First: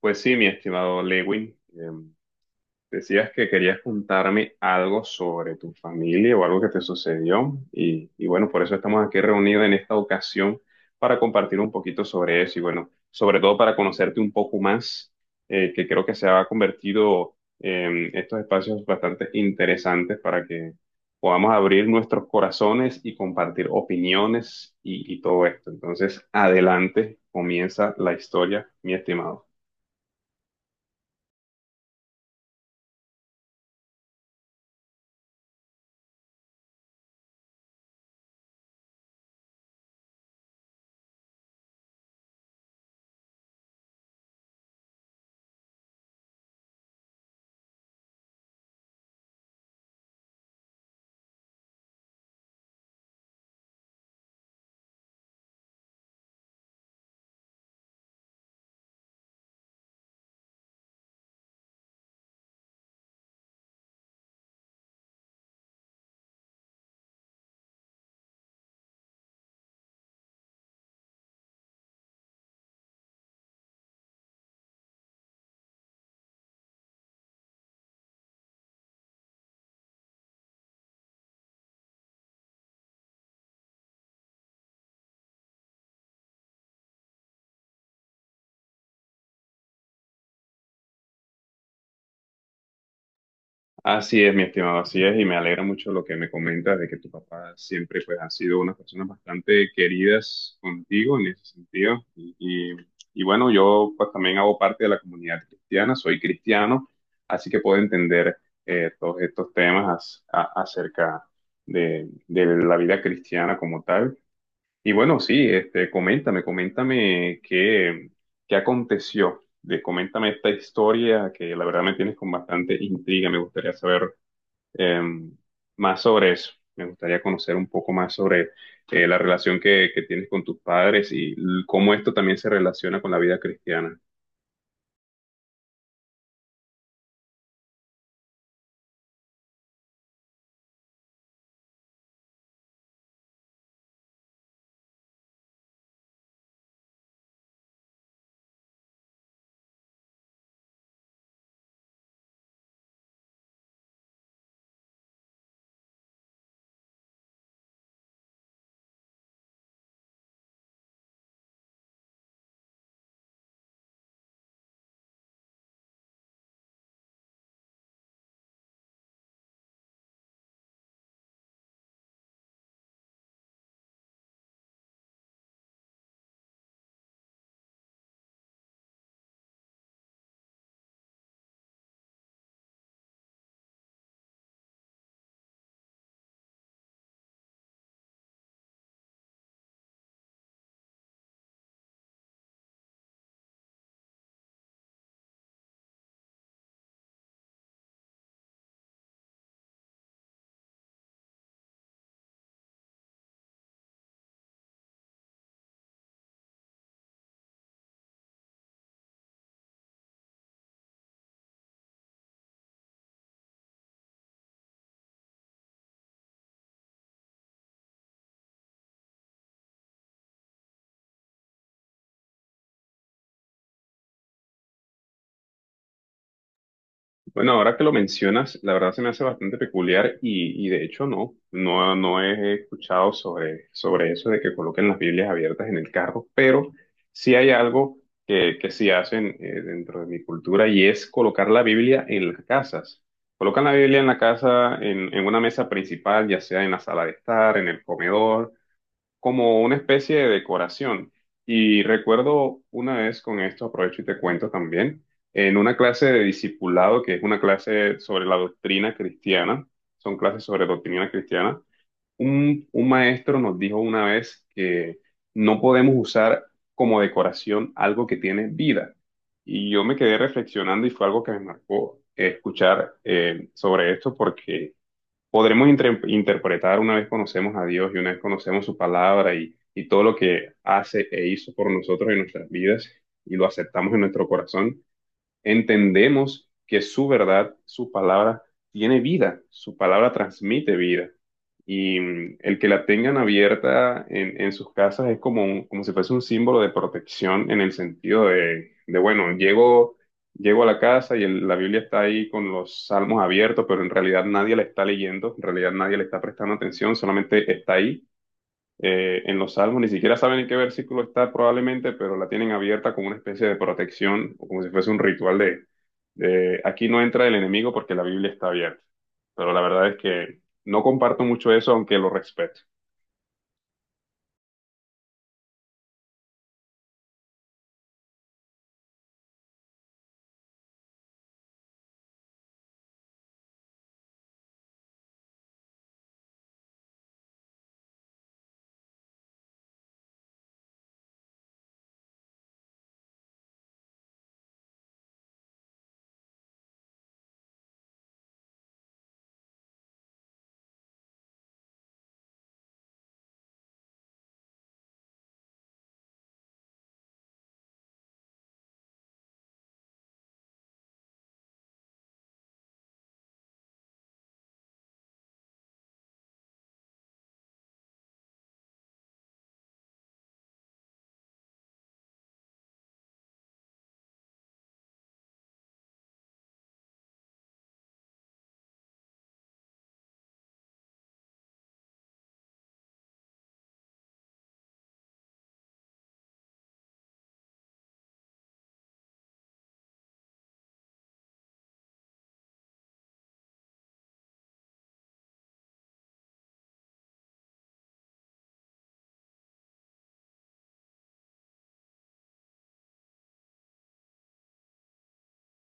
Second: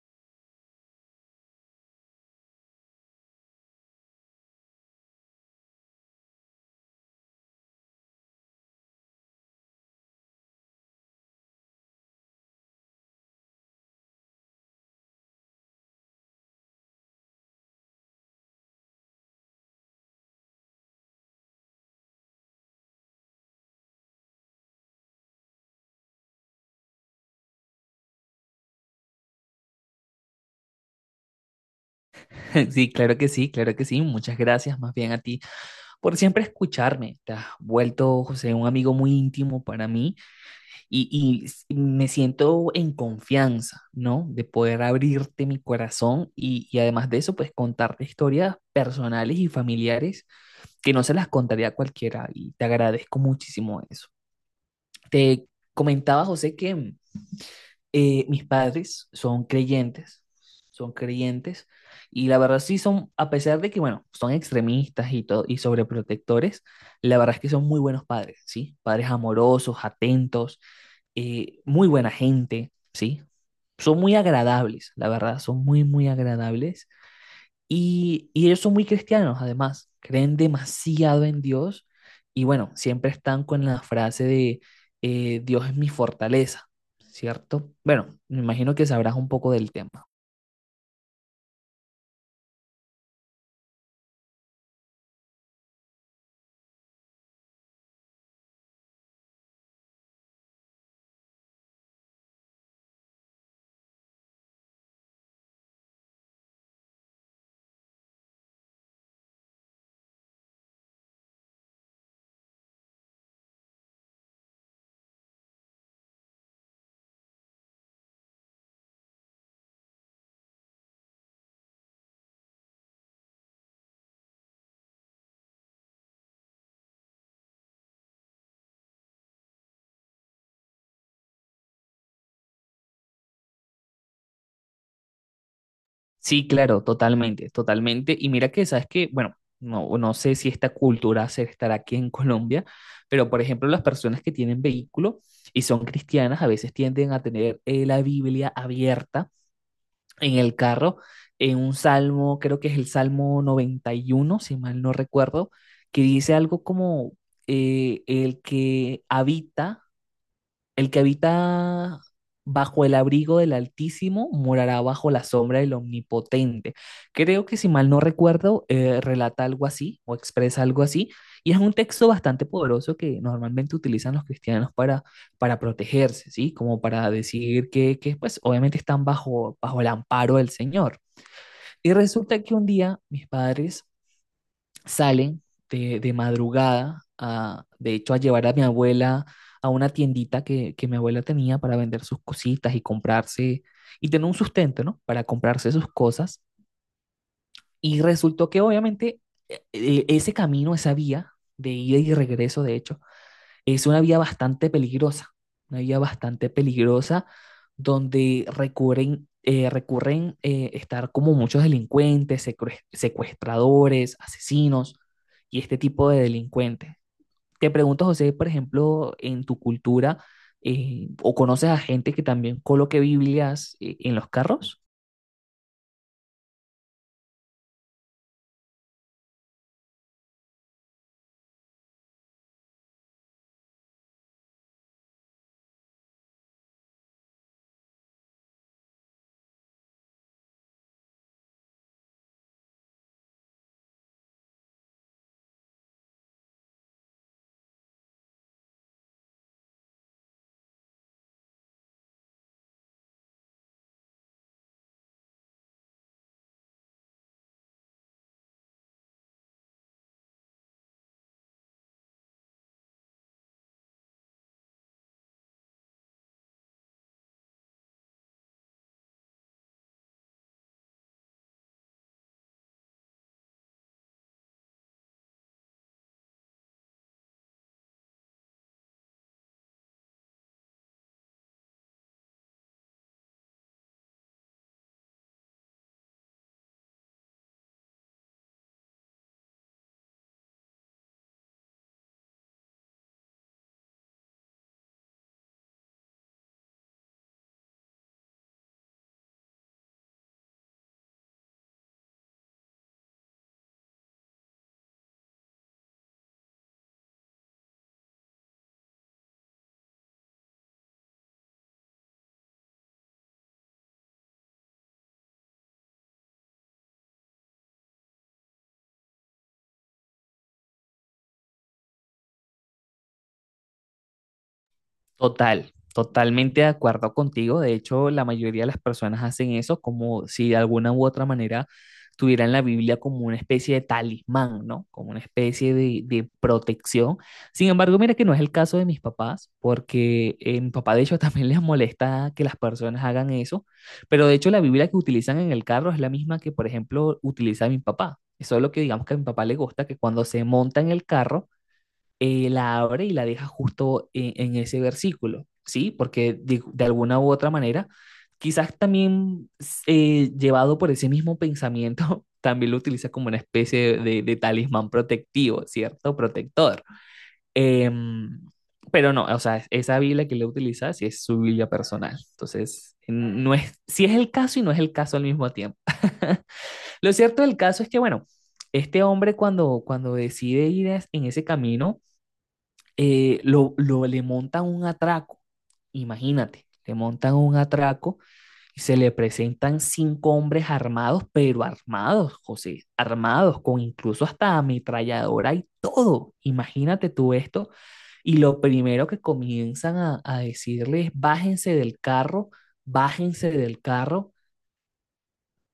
Pues sí, mi estimado Lewin, decías que querías contarme algo sobre tu familia o algo que te sucedió y bueno, por eso estamos aquí reunidos en esta ocasión para compartir un poquito sobre eso y bueno, sobre todo para conocerte un poco más, que creo que se ha convertido en estos espacios bastante interesantes para que podamos abrir nuestros corazones y compartir opiniones y todo esto. Entonces, adelante, comienza la historia, mi estimado. Sí, claro que sí, claro que sí. Muchas gracias más bien a ti por siempre escucharme. Te has vuelto, José, un amigo muy íntimo para mí me siento en confianza, ¿no? De poder abrirte mi corazón y además de eso, pues contarte historias personales y familiares que no se las contaría a cualquiera y te agradezco muchísimo eso. Te comentaba, José, que mis padres son creyentes, son creyentes, y la verdad sí son, a pesar de que, bueno, son extremistas y todo, y sobreprotectores, la verdad es que son muy buenos padres, ¿sí? Padres amorosos, atentos, muy buena gente, ¿sí? Son muy agradables, la verdad, son muy, muy agradables. Y ellos son muy cristianos, además, creen demasiado en Dios y bueno, siempre están con la frase de Dios es mi fortaleza, ¿cierto? Bueno, me imagino que sabrás un poco del tema. Así es, mi estimado, así es, y me alegra mucho lo que me comentas de que tu papá siempre pues ha sido una persona bastante queridas contigo en ese sentido. Y bueno, yo pues también hago parte de la comunidad cristiana, soy cristiano, así que puedo entender todos estos temas acerca de la vida cristiana como tal. Y bueno, sí, este, coméntame qué, ¿qué aconteció? De, coméntame esta historia que la verdad me tienes con bastante intriga. Me gustaría saber em, más sobre eso. Me gustaría conocer un poco más sobre la relación que tienes con tus padres y cómo esto también se relaciona con la vida cristiana. Sí, claro, totalmente, totalmente. Y mira que, sabes que, bueno, no sé si esta cultura se estará aquí en Colombia, pero por ejemplo, las personas que tienen vehículo y son cristianas a veces tienden a tener la Biblia abierta en el carro, en un salmo, creo que es el Salmo 91 si mal no recuerdo, que dice algo como eh, el que habita el que habita bajo el abrigo del Altísimo morará bajo la sombra del Omnipotente. Creo que si mal no recuerdo, relata algo así o expresa algo así. Y es un texto bastante poderoso que normalmente utilizan los cristianos para protegerse, ¿sí? Como para decir que pues obviamente están bajo el amparo del Señor. Y resulta que un día mis padres salen de madrugada, a, de hecho, a llevar a mi abuela a una tiendita que mi abuela tenía para vender sus cositas y comprarse, y tener un sustento, ¿no? Para comprarse sus cosas. Y resultó que obviamente ese camino, esa vía de ida y regreso, de hecho, es una vía bastante peligrosa, una vía bastante peligrosa donde recurren, recurren estar como muchos delincuentes, secuestradores, asesinos y este tipo de delincuentes. Te pregunto, José, por ejemplo, en tu cultura, ¿o conoces a gente que también coloque Biblias en los carros? Bueno, ahora que lo mencionas, la verdad se me hace bastante peculiar y de hecho no, no, no he escuchado sobre eso de que coloquen las Biblias abiertas en el carro, pero sí hay algo que sí hacen dentro de mi cultura y es colocar la Biblia en las casas. Colocan la Biblia en la casa, en una mesa principal, ya sea en la sala de estar, en el comedor como una especie de decoración. Y recuerdo una vez con esto, aprovecho y te cuento también, en una clase de discipulado, que es una clase sobre la doctrina cristiana, son clases sobre doctrina cristiana, un maestro nos dijo una vez que no podemos usar como decoración algo que tiene vida. Y yo me quedé reflexionando y fue algo que me marcó escuchar sobre esto porque podremos interpretar una vez conocemos a Dios y una vez conocemos su palabra y todo lo que hace e hizo por nosotros en nuestras vidas y lo aceptamos en nuestro corazón, entendemos que su verdad, su palabra, tiene vida, su palabra transmite vida. Y el que la tengan abierta en sus casas es como, como si fuese un símbolo de protección en el sentido de, bueno, llego a la casa y la Biblia está ahí con los salmos abiertos, pero en realidad nadie la está leyendo, en realidad nadie le está prestando atención, solamente está ahí en los salmos, ni siquiera saben en qué versículo está probablemente, pero la tienen abierta como una especie de protección, o como si fuese un ritual de, aquí no entra el enemigo porque la Biblia está abierta. Pero la verdad es que no comparto mucho eso, aunque lo respeto. Total, totalmente de acuerdo contigo. De hecho, la mayoría de las personas hacen eso como si de alguna u otra manera tuvieran la Biblia como una especie de talismán, ¿no? Como una especie de protección. Sin embargo, mira que no es el caso de mis papás, porque mi papá de hecho también les molesta que las personas hagan eso, pero de hecho la Biblia que utilizan en el carro es la misma que, por ejemplo, utiliza mi papá. Eso es lo que digamos que a mi papá le gusta, que cuando se monta en el carro, la abre y la deja justo en ese versículo, ¿sí? Porque de alguna u otra manera, quizás también llevado por ese mismo pensamiento, también lo utiliza como una especie de talismán protectivo, ¿cierto? Protector. Eh, pero no, o sea, esa Biblia que le utiliza sí es su Biblia personal. Entonces, no es, sí es el caso y no es el caso al mismo tiempo. Lo cierto del caso es que, bueno, este hombre cuando decide ir en ese camino, le montan un atraco, imagínate, le montan un atraco y se le presentan cinco hombres armados, pero armados, José, armados, con incluso hasta ametralladora y todo. Imagínate tú esto. Y lo primero que comienzan a decirles, bájense del carro, bájense del carro,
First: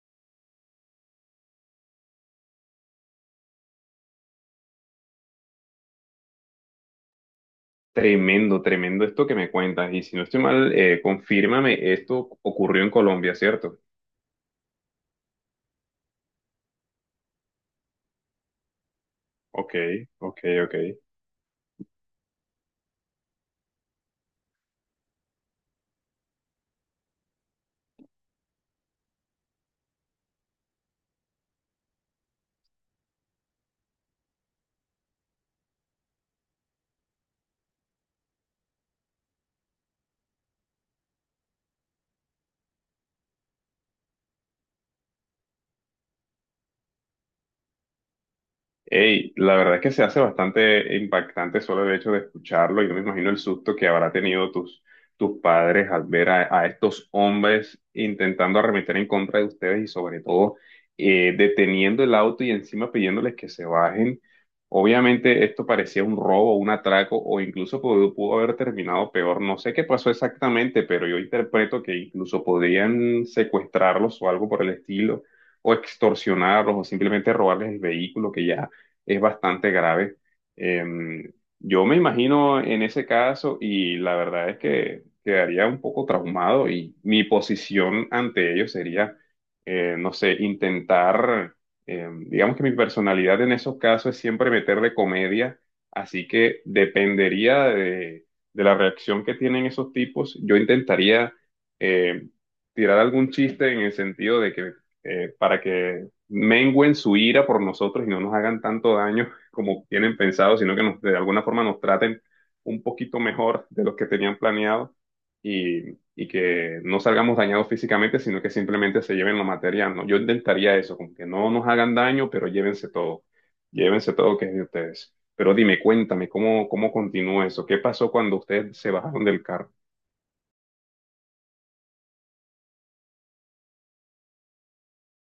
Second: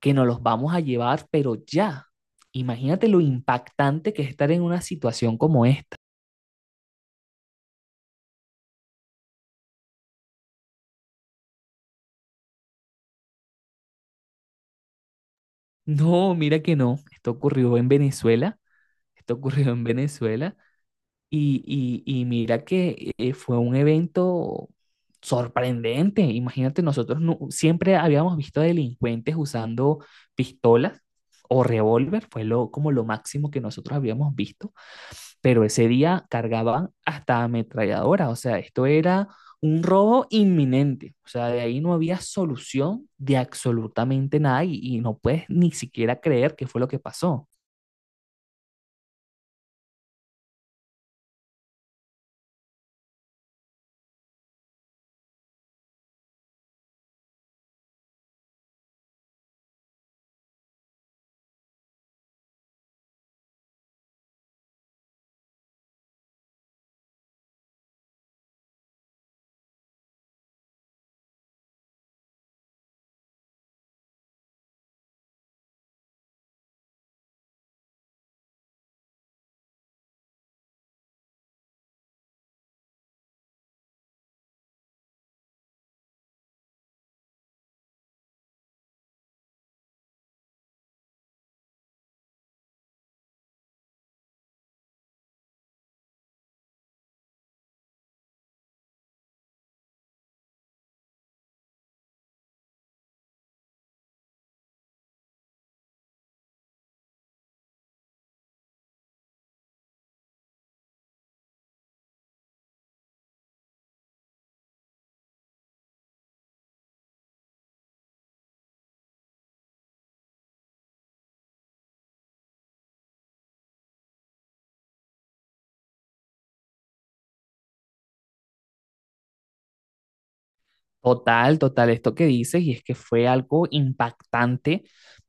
que nos los vamos a llevar, pero ya. Imagínate lo impactante que es estar en una situación como esta. Tremendo, tremendo esto que me cuentas. Y si no estoy mal, confírmame, esto ocurrió en Colombia, ¿cierto? No, mira que no. Esto ocurrió en Venezuela. Esto ocurrió Ok, en ok, Venezuela. ok. Y mira que fue un evento sorprendente. Imagínate, nosotros siempre habíamos visto delincuentes usando pistolas o revólver. Fue lo, como lo máximo que nosotros habíamos visto, pero ese día cargaban hasta ametralladora, o sea, esto era un robo inminente, o sea, de ahí no había solución de absolutamente nada y no puedes ni siquiera creer qué fue lo que pasó. Ey, la verdad es que se hace bastante impactante solo el hecho de escucharlo. Yo me imagino el susto que habrá tenido tus, tus padres al ver a estos hombres intentando arremeter en contra de ustedes y sobre todo deteniendo el auto y encima pidiéndoles que se bajen. Obviamente esto parecía un robo, un atraco o incluso pudo, pudo haber terminado peor. No sé qué pasó exactamente, pero yo interpreto que incluso podrían secuestrarlos o algo por el estilo, o extorsionarlos o simplemente robarles el vehículo que ya es bastante grave. Eh, yo me imagino en ese caso y la verdad es que quedaría un poco traumado y mi posición ante ello sería, no sé, intentar, digamos que mi personalidad en esos casos es siempre meterle comedia, así que dependería de la reacción que tienen esos tipos. Yo intentaría eh, tirar algún chiste en el sentido de que para que mengüen su ira por nosotros y no nos hagan tanto daño como tienen pensado, sino que nos, de alguna forma nos traten un poquito mejor de lo que tenían planeado y que no salgamos dañados físicamente, sino que simplemente se lleven lo material, ¿no? Yo intentaría eso, como que no nos hagan daño, pero llévense todo que es de ustedes. Pero dime, cuéntame, ¿cómo, cómo continúa eso? ¿Qué pasó cuando ustedes se bajaron del carro? Total, total, esto que dices, y es que fue algo impactante,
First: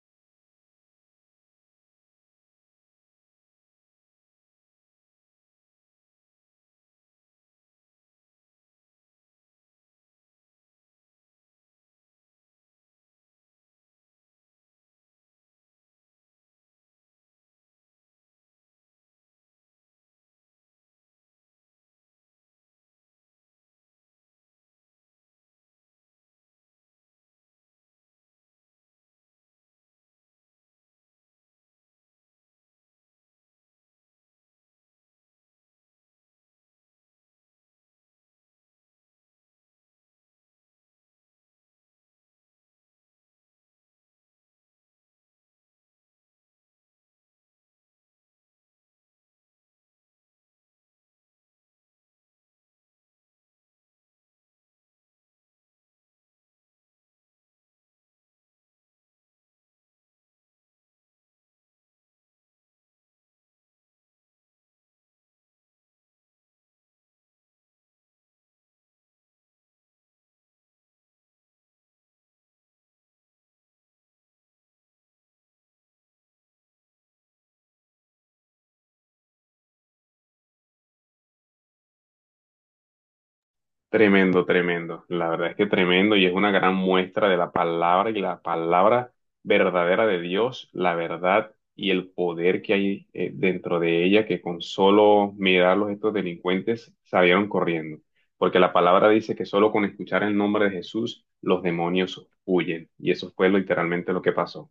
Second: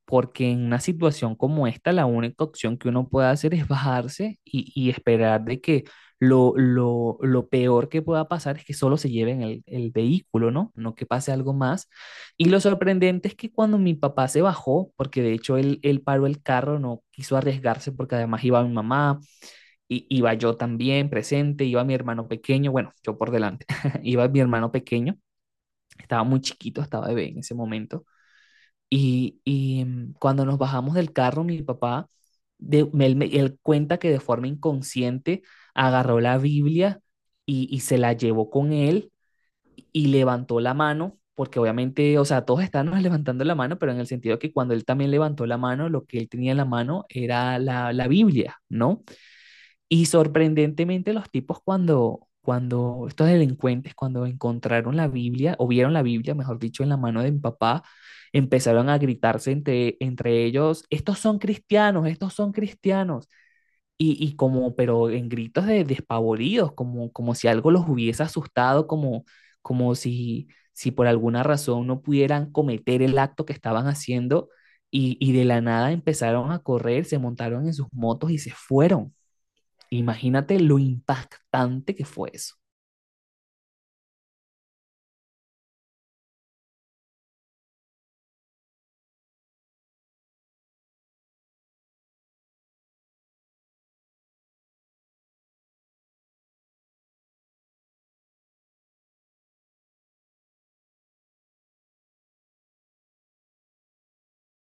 porque en una situación como esta, la única opción que uno puede hacer es bajarse y esperar de que lo peor que pueda pasar es que solo se lleven el vehículo, ¿no? No que pase algo más. Y lo sorprendente es que cuando mi papá se bajó, porque de hecho él paró el carro, no quiso arriesgarse porque además iba mi mamá, iba yo también presente, iba mi hermano pequeño, bueno, yo por delante, iba mi hermano pequeño. Estaba muy chiquito, estaba bebé en ese momento. Cuando nos bajamos del carro, mi papá, él cuenta que de forma inconsciente agarró la Biblia y se la llevó con él y levantó la mano, porque obviamente, o sea, todos estábamos levantando la mano, pero en el sentido que cuando él también levantó la mano, lo que él tenía en la mano era la Biblia, ¿no? Y sorprendentemente los tipos cuando estos delincuentes, cuando encontraron la Biblia, o vieron la Biblia, mejor dicho, en la mano de mi papá, empezaron a gritarse entre ellos, estos son cristianos, Y, y como, pero en gritos de despavoridos, como, como si algo los hubiese asustado, como, como si, si por alguna razón no pudieran cometer el acto que estaban haciendo. Y de la nada empezaron a correr, se montaron en sus motos y se fueron. Imagínate lo impactante que fue eso. Tremendo, tremendo. La verdad es que tremendo y es una gran muestra de la palabra y la palabra verdadera de Dios, la verdad y el poder que hay dentro de ella, que con solo mirarlos estos delincuentes salieron corriendo. Porque la palabra dice que solo con escuchar el nombre de Jesús los demonios huyen. Y eso fue literalmente lo que pasó.